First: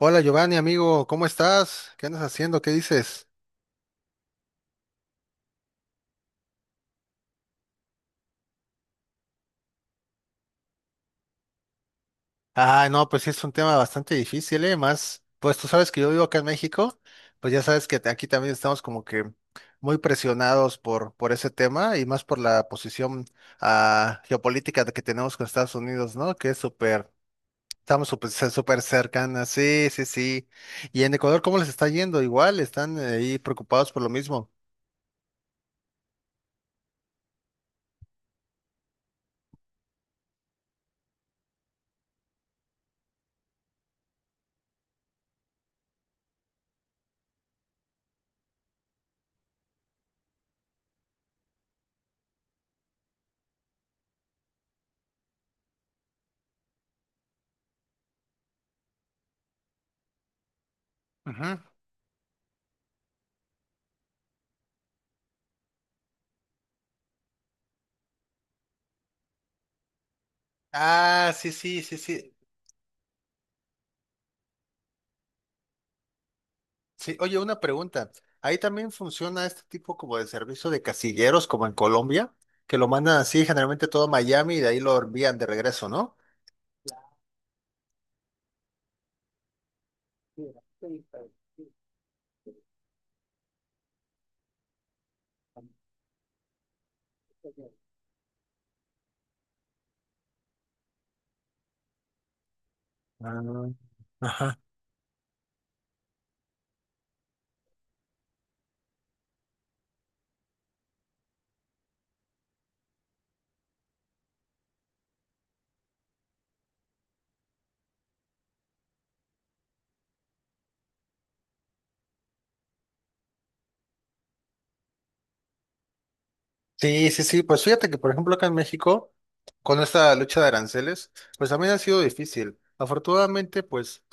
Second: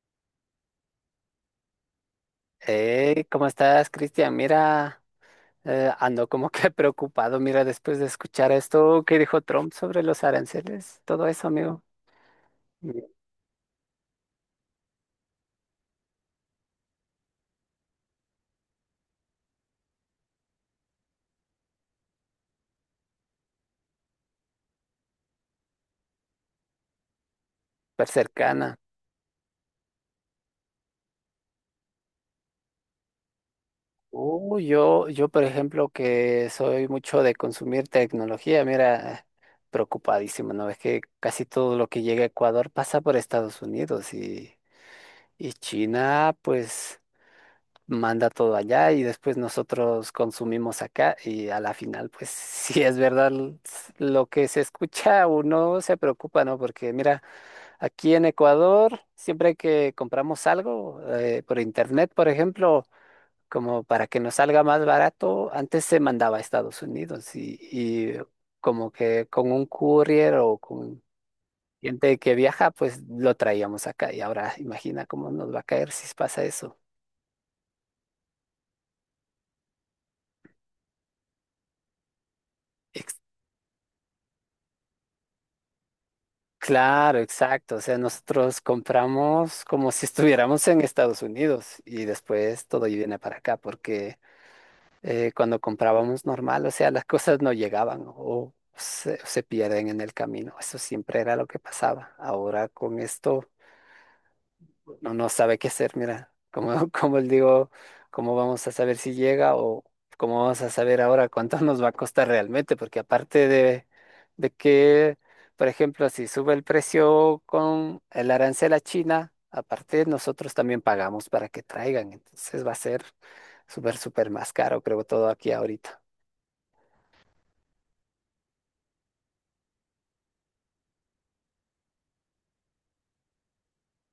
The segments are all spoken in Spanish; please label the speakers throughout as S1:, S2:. S1: Hola Giovanni, amigo, ¿cómo estás? ¿Qué andas haciendo? ¿Qué
S2: Hey,
S1: dices?
S2: ¿cómo estás, Cristian? Mira, ando como que preocupado, mira, después de escuchar esto que dijo Trump sobre los aranceles, todo eso, amigo,
S1: Ah,
S2: mi
S1: no, pues sí es un tema bastante difícil, ¿eh? Más, pues tú sabes que yo vivo acá en México, pues ya sabes que aquí también estamos como que muy presionados por ese tema y más por la posición geopolítica de que tenemos con Estados Unidos, ¿no? Que es súper, estamos
S2: súper
S1: súper,
S2: cercana.
S1: súper cercanas, sí, sí, sí. Y en Ecuador, ¿cómo les está yendo? Igual, están ahí preocupados por lo mismo.
S2: Yo, por ejemplo, que soy mucho de consumir tecnología, mira, preocupadísimo, ¿no? Es que casi todo lo que llega a Ecuador pasa por Estados Unidos y China, pues... manda todo allá y después nosotros consumimos acá y a la final, pues si es verdad lo que se escucha, uno se preocupa, ¿no? Porque mira, aquí en Ecuador, siempre que compramos algo
S1: Ujú.
S2: por internet, por ejemplo, como para que nos salga más barato, antes se mandaba a Estados Unidos y como que con un courier o con...
S1: Ah, sí, sí, sí,
S2: gente que
S1: sí.
S2: viaja, pues lo traíamos acá y ahora imagina cómo nos va a caer si pasa eso.
S1: Sí, oye, una pregunta. Ahí también funciona este tipo como de servicio de casilleros, como en Colombia, que lo mandan así generalmente todo a Miami y de ahí lo envían de regreso, ¿no?
S2: Claro, exacto. O sea, nosotros compramos como si estuviéramos en Estados Unidos y después todo viene para acá, porque cuando comprábamos normal, o sea, las cosas no llegaban o se pierden en el camino. Eso siempre era lo que pasaba. Ahora con esto
S1: Ah, ajá.
S2: no, no sabe qué hacer, mira, como, como él digo, cómo vamos a saber si llega o cómo vamos a saber ahora cuánto nos va a costar realmente, porque aparte de que, por ejemplo, si sube el precio con el arancel a China, aparte nosotros también pagamos para que traigan, entonces va a ser súper, súper más caro, creo, todo aquí ahorita.
S1: Sí, sí, sí. Pues fíjate que, por ejemplo, acá en México, con esta lucha de aranceles, pues también ha sido difícil. Afortunadamente, pues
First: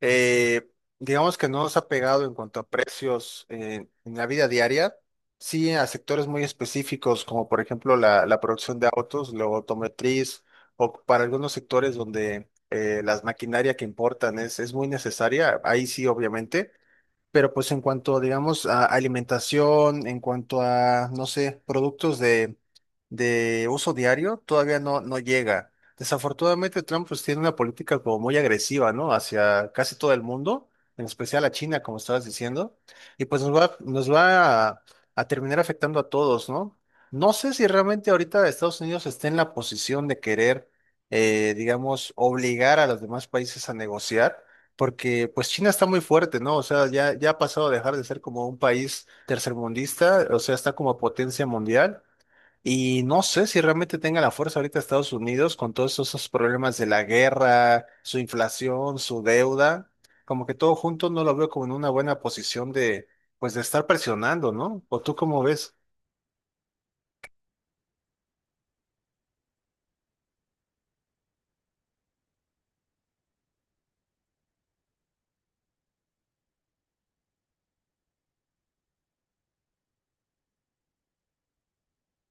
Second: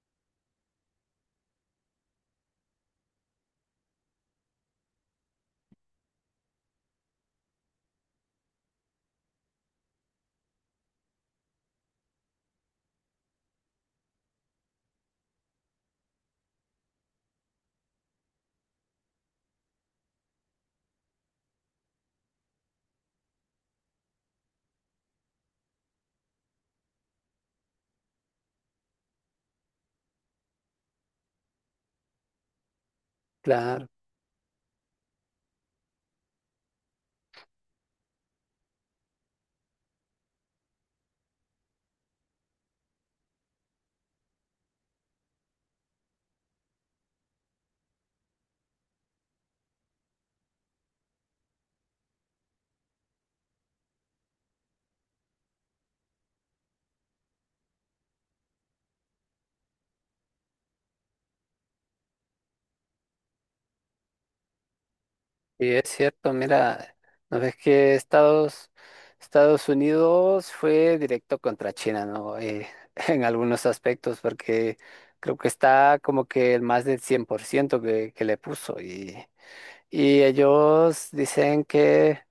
S1: Eh, digamos que no nos ha pegado en cuanto a precios, en la vida diaria, sí a sectores muy específicos, como por ejemplo la producción de autos, la automotriz, o para algunos sectores donde las maquinaria que importan es muy necesaria, ahí sí obviamente, pero pues en cuanto, digamos, a alimentación, en cuanto a, no sé, productos de uso diario, todavía no, no llega. Desafortunadamente Trump pues tiene una política como muy agresiva, ¿no? Hacia casi todo el mundo, en especial a China, como estabas diciendo, y pues
S2: Claro.
S1: nos va a terminar afectando a todos, ¿no? No sé si realmente ahorita Estados Unidos está en la posición de querer, digamos, obligar a los demás países a negociar porque pues China está muy fuerte, ¿no? O sea, ya ha pasado a dejar de ser como un país tercermundista, o sea, está como potencia mundial. Y no sé si realmente tenga la fuerza ahorita Estados Unidos con todos esos problemas de la guerra, su inflación, su deuda, como que todo junto no lo veo como en una buena posición de, pues, de estar presionando, ¿no? ¿O tú cómo
S2: Sí
S1: ves?
S2: es cierto, mira, no ves que Estados Unidos fue directo contra China, ¿no? En algunos aspectos, porque creo que está como que el más del 100% que le puso. Y ellos dicen que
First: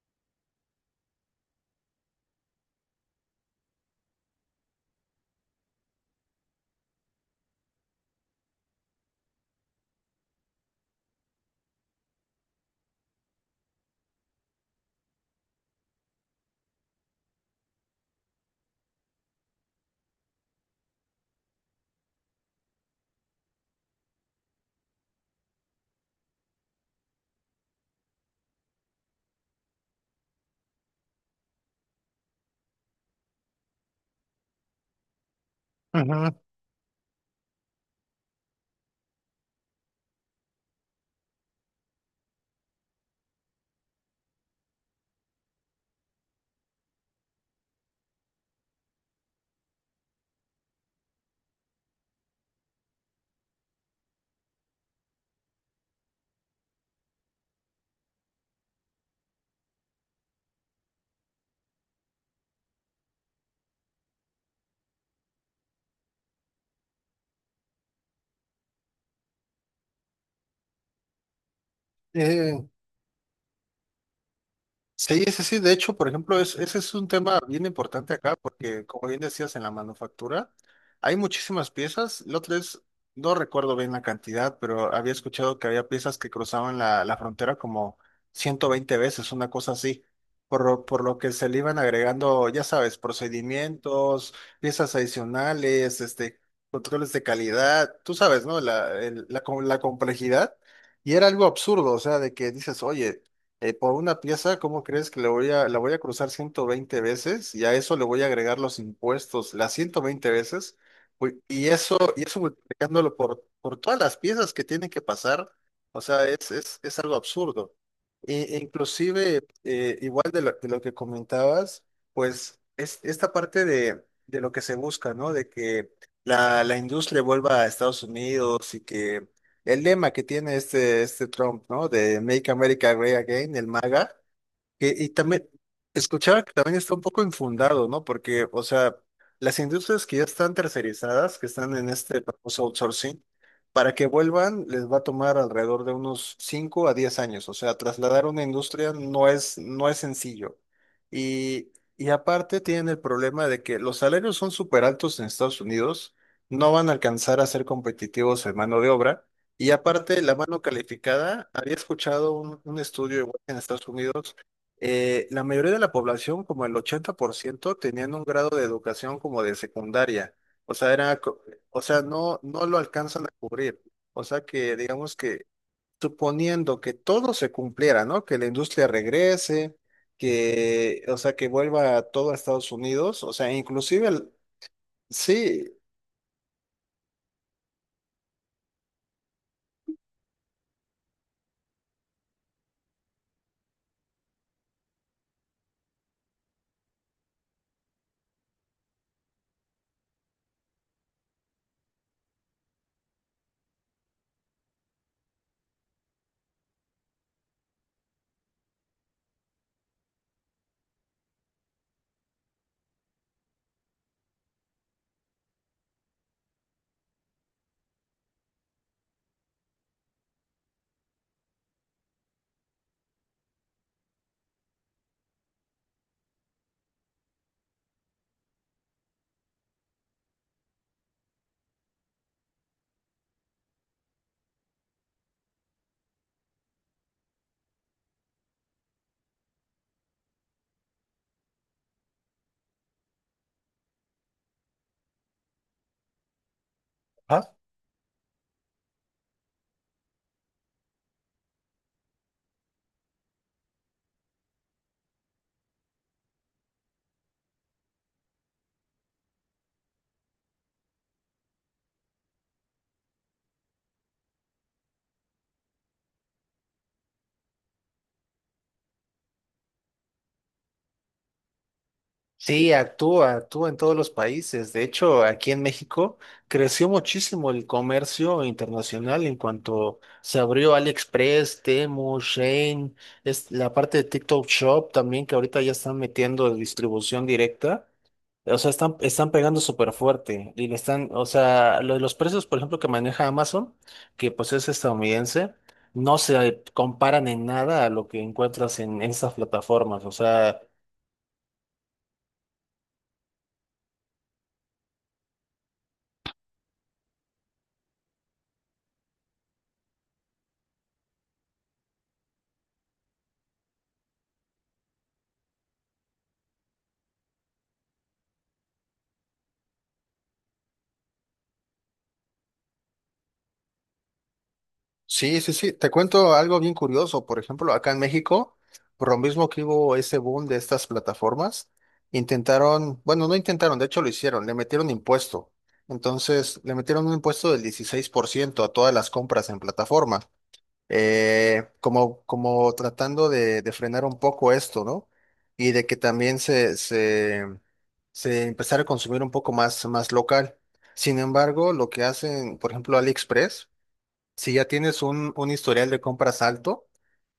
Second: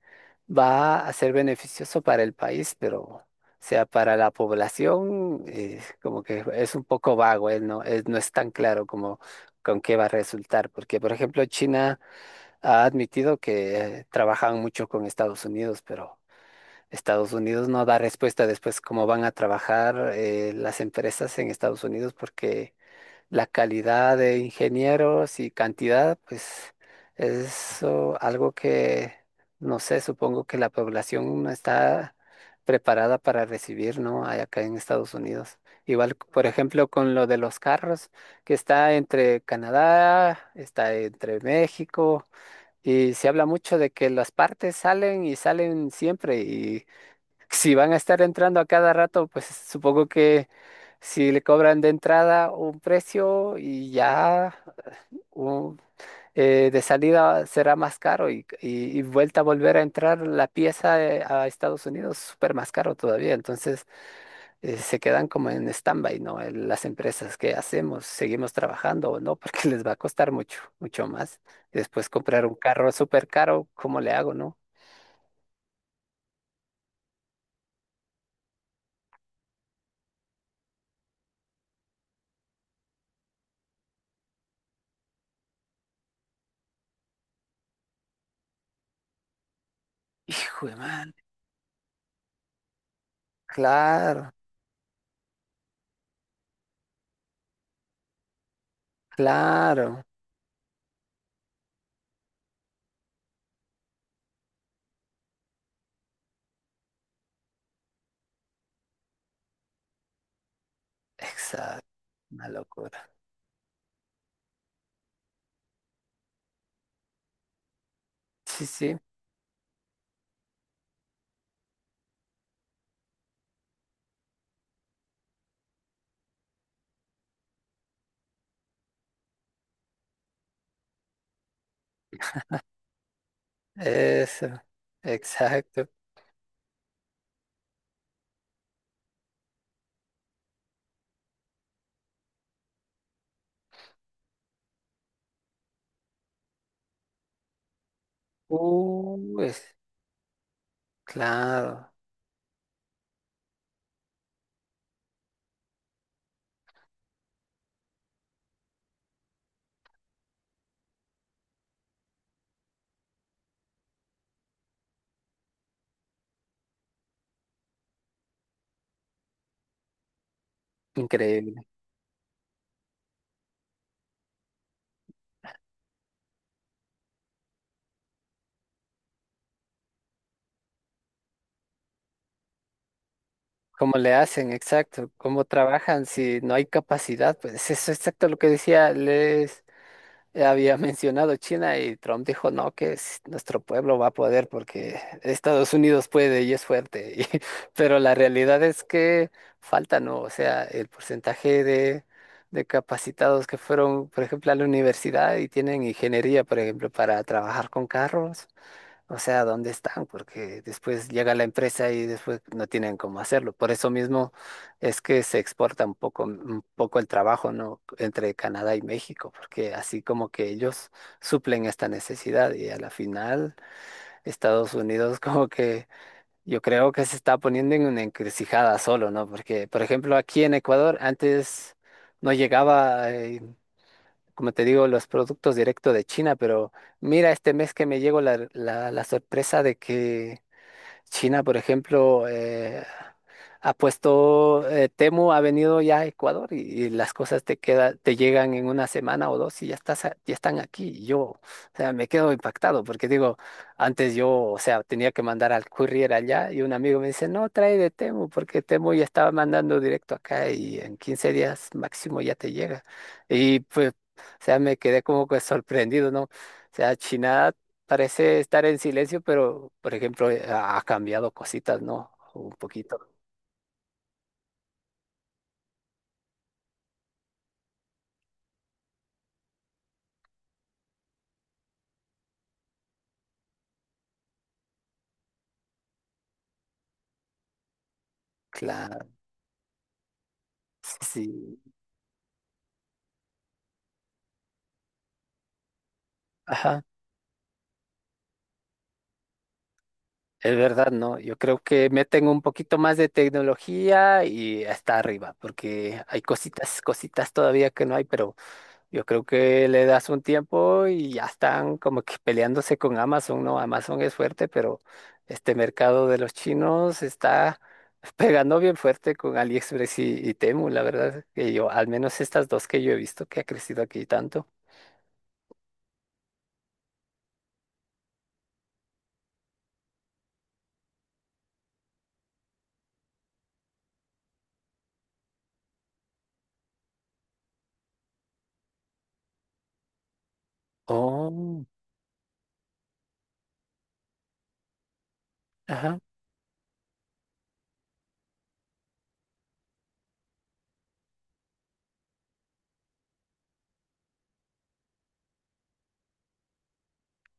S2: va a ser beneficioso para el país, pero, o sea, para la población, como que es un poco vago, no, es, no es tan claro como con qué va a resultar, porque, por ejemplo, China ha admitido que trabajan mucho con Estados Unidos, pero Estados Unidos no da respuesta después cómo van a trabajar las empresas en Estados Unidos porque la calidad de ingenieros y cantidad, pues es algo que, no sé, supongo que la población no está preparada para recibir, ¿no? Hay acá en Estados Unidos. Igual,
S1: Ujú.
S2: por ejemplo, con lo de los carros, que está entre Canadá, está entre México. Y se habla mucho de que las partes salen y salen siempre y si van a estar entrando a cada rato, pues supongo que si le cobran de entrada un precio y ya un- de salida será más caro y, y vuelta a volver a entrar la pieza a Estados Unidos súper más caro todavía. Entonces se quedan como en stand-by, ¿no? Las empresas, ¿qué hacemos? ¿Seguimos trabajando o no? Porque les va a costar mucho, mucho más. Después comprar un
S1: Eh,
S2: carro súper caro, ¿cómo le hago, no?
S1: Sí, ese sí. De hecho, por ejemplo, ese es un tema bien importante acá porque, como bien decías, en la manufactura hay muchísimas piezas. La otra es, no recuerdo bien la cantidad, pero había escuchado que había piezas que cruzaban la frontera como 120 veces, una cosa así.
S2: Hijo de
S1: Por
S2: man.
S1: lo que se le iban agregando, ya sabes,
S2: Claro,
S1: procedimientos, piezas adicionales, este, controles de calidad, tú sabes, ¿no? La
S2: claro.
S1: complejidad. Y era algo absurdo, o sea, de que dices, oye, por una pieza, ¿cómo crees que la voy a cruzar 120 veces? Y a eso le voy a agregar los impuestos, las 120 veces. Uy. Y
S2: Exacto.
S1: eso, y eso
S2: Una locura.
S1: multiplicándolo por todas las piezas que tienen que pasar. O sea, es algo absurdo. E
S2: Sí, sí.
S1: inclusive, igual de lo, que comentabas, pues es esta parte de lo que se busca, ¿no? De que la industria vuelva a Estados Unidos y que el lema que tiene este Trump, ¿no? De Make America Great Again, el MAGA,
S2: Eso.
S1: y también
S2: Exacto.
S1: escuchaba que también está un poco infundado, ¿no? Porque, o sea, las industrias que ya están tercerizadas, que están en este famoso outsourcing, para que vuelvan les va a tomar alrededor de unos 5 a 10 años. O sea, trasladar una industria no
S2: Uy,
S1: es, no es sencillo. Y,
S2: claro.
S1: y aparte tienen el problema de que los salarios son súper altos en Estados Unidos, no van a alcanzar a ser competitivos en mano de obra. Y aparte, la mano calificada, había escuchado un estudio igual en Estados Unidos, la mayoría de la población, como el 80% tenían un grado de educación como de secundaria. O sea,
S2: Increíble.
S1: o sea, no lo alcanzan a cubrir. O sea que, digamos que, suponiendo que todo se cumpliera, ¿no? Que la industria regrese, que, o sea, que vuelva todo a Estados Unidos, o sea,
S2: ¿Cómo
S1: inclusive,
S2: le hacen? Exacto. ¿Cómo
S1: sí,
S2: trabajan si no hay capacidad? Pues eso es exacto lo que decía Les. Había mencionado China y Trump dijo, no, que nuestro pueblo va a poder porque Estados Unidos puede y es fuerte. Pero la realidad es que falta, ¿no? O sea, el porcentaje de capacitados que fueron, por ejemplo, a la universidad y tienen ingeniería, por ejemplo, para trabajar con carros. O sea, ¿dónde están? Porque después llega la empresa y después no tienen cómo hacerlo. Por eso mismo es que se exporta un poco el trabajo, ¿no? Entre Canadá y México, porque así como que ellos suplen esta necesidad y a la final Estados Unidos como que yo creo que se está poniendo en una encrucijada solo, ¿no? Porque, por ejemplo, aquí en Ecuador antes no llegaba como te digo, los productos directos de China, pero mira, este mes que me llegó la sorpresa de que China, por ejemplo, ha puesto, Temu ha venido ya a Ecuador y las cosas te queda, te llegan en una semana o dos y ya estás, ya están aquí. Y yo, o sea, me quedo impactado porque digo, antes yo, o sea, tenía que mandar al courier allá y un amigo me dice, no, trae de Temu porque Temu ya estaba mandando directo acá y en 15 días máximo ya te llega. Y pues, o sea, me quedé como que sorprendido, ¿no? O sea, China parece estar en silencio, pero por ejemplo, ha cambiado cositas, ¿no? Un
S1: sí,
S2: poquito.
S1: actúa en todos los países. De hecho, aquí en México creció muchísimo el comercio internacional en cuanto se abrió AliExpress, Temu, Shein, es la parte de TikTok Shop también que ahorita ya están metiendo distribución directa. O sea, están,
S2: Claro,
S1: están pegando súper fuerte y le están, o
S2: sí.
S1: sea, lo de los precios, por ejemplo, que maneja Amazon, que pues es estadounidense, no se
S2: Ajá.
S1: comparan en nada a lo que encuentras en estas plataformas. O
S2: Es
S1: sea.
S2: verdad, ¿no? Yo creo que meten un poquito más de tecnología y hasta arriba, porque hay cositas, cositas todavía que no hay, pero yo creo que le das un tiempo y ya están como que peleándose con Amazon, ¿no? Amazon es fuerte, pero este mercado de los chinos está pegando bien fuerte con AliExpress y Temu, la verdad, que yo, al menos estas dos que yo he visto que ha crecido aquí tanto.
S1: Sí, sí, sí. Te cuento algo bien curioso. Por ejemplo, acá en México, por lo mismo que hubo ese boom de estas plataformas, intentaron, bueno, no intentaron, de hecho lo hicieron, le metieron impuesto. Entonces, le metieron un impuesto del 16% a todas las compras en plataforma,
S2: Oh,
S1: como tratando de frenar un poco esto, ¿no? Y de que
S2: ajá,
S1: también se empezara a consumir un poco más local. Sin embargo, lo que hacen, por ejemplo, AliExpress, si ya tienes un historial de compras alto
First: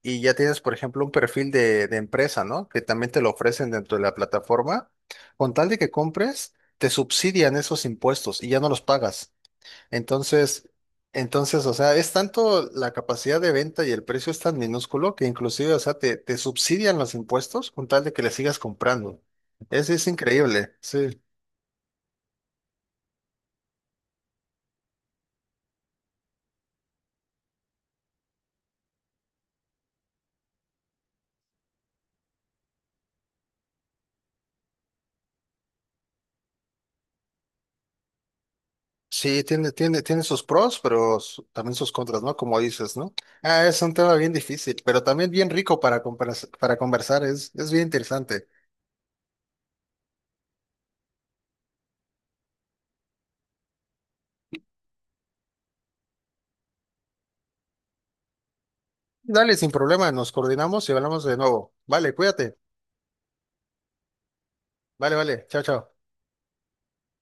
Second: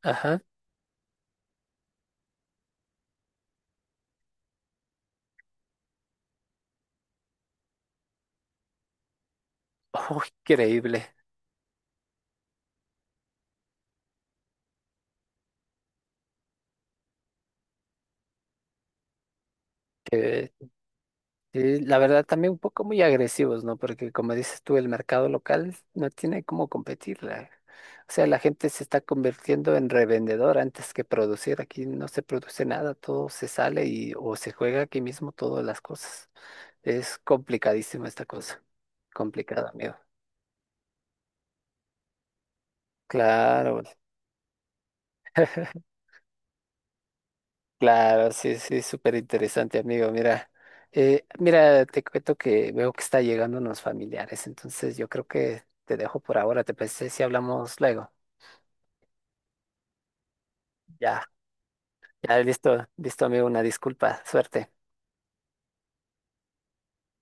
S1: y ya
S2: ajá.
S1: tienes, por ejemplo, un perfil de empresa, ¿no? Que también te lo ofrecen dentro de la plataforma, con tal de que compres, te subsidian esos impuestos y ya no los pagas.
S2: Oh,
S1: Entonces,
S2: increíble.
S1: entonces, o sea, es tanto la capacidad de venta y el precio es tan minúsculo que inclusive, o sea, te subsidian los impuestos con tal de que le sigas comprando. Es
S2: Que,
S1: increíble, sí.
S2: la verdad también un poco muy agresivos, ¿no? Porque como dices tú, el mercado local no tiene cómo competir. O sea, la gente se está convirtiendo en revendedor antes que producir. Aquí no se produce nada, todo se sale y o se juega aquí mismo todas las cosas. Es complicadísima esta cosa.
S1: Sí,
S2: Complicada,
S1: tiene,
S2: amigo.
S1: tiene, tiene sus pros, pero también sus contras, ¿no? Como dices, ¿no? Ah, es
S2: Claro.
S1: un tema bien difícil, pero también bien rico para conversar, es bien
S2: Claro,
S1: interesante.
S2: sí, sí, súper interesante, amigo. Mira, mira, te cuento que veo que está llegando unos familiares, entonces yo creo que te dejo por ahora. ¿Te parece si hablamos luego?
S1: Dale, sin problema, nos coordinamos y hablamos
S2: Ya,
S1: de nuevo. Vale,
S2: ya,
S1: cuídate.
S2: listo, listo, amigo, una disculpa, suerte.
S1: Vale, vale, chao, chao.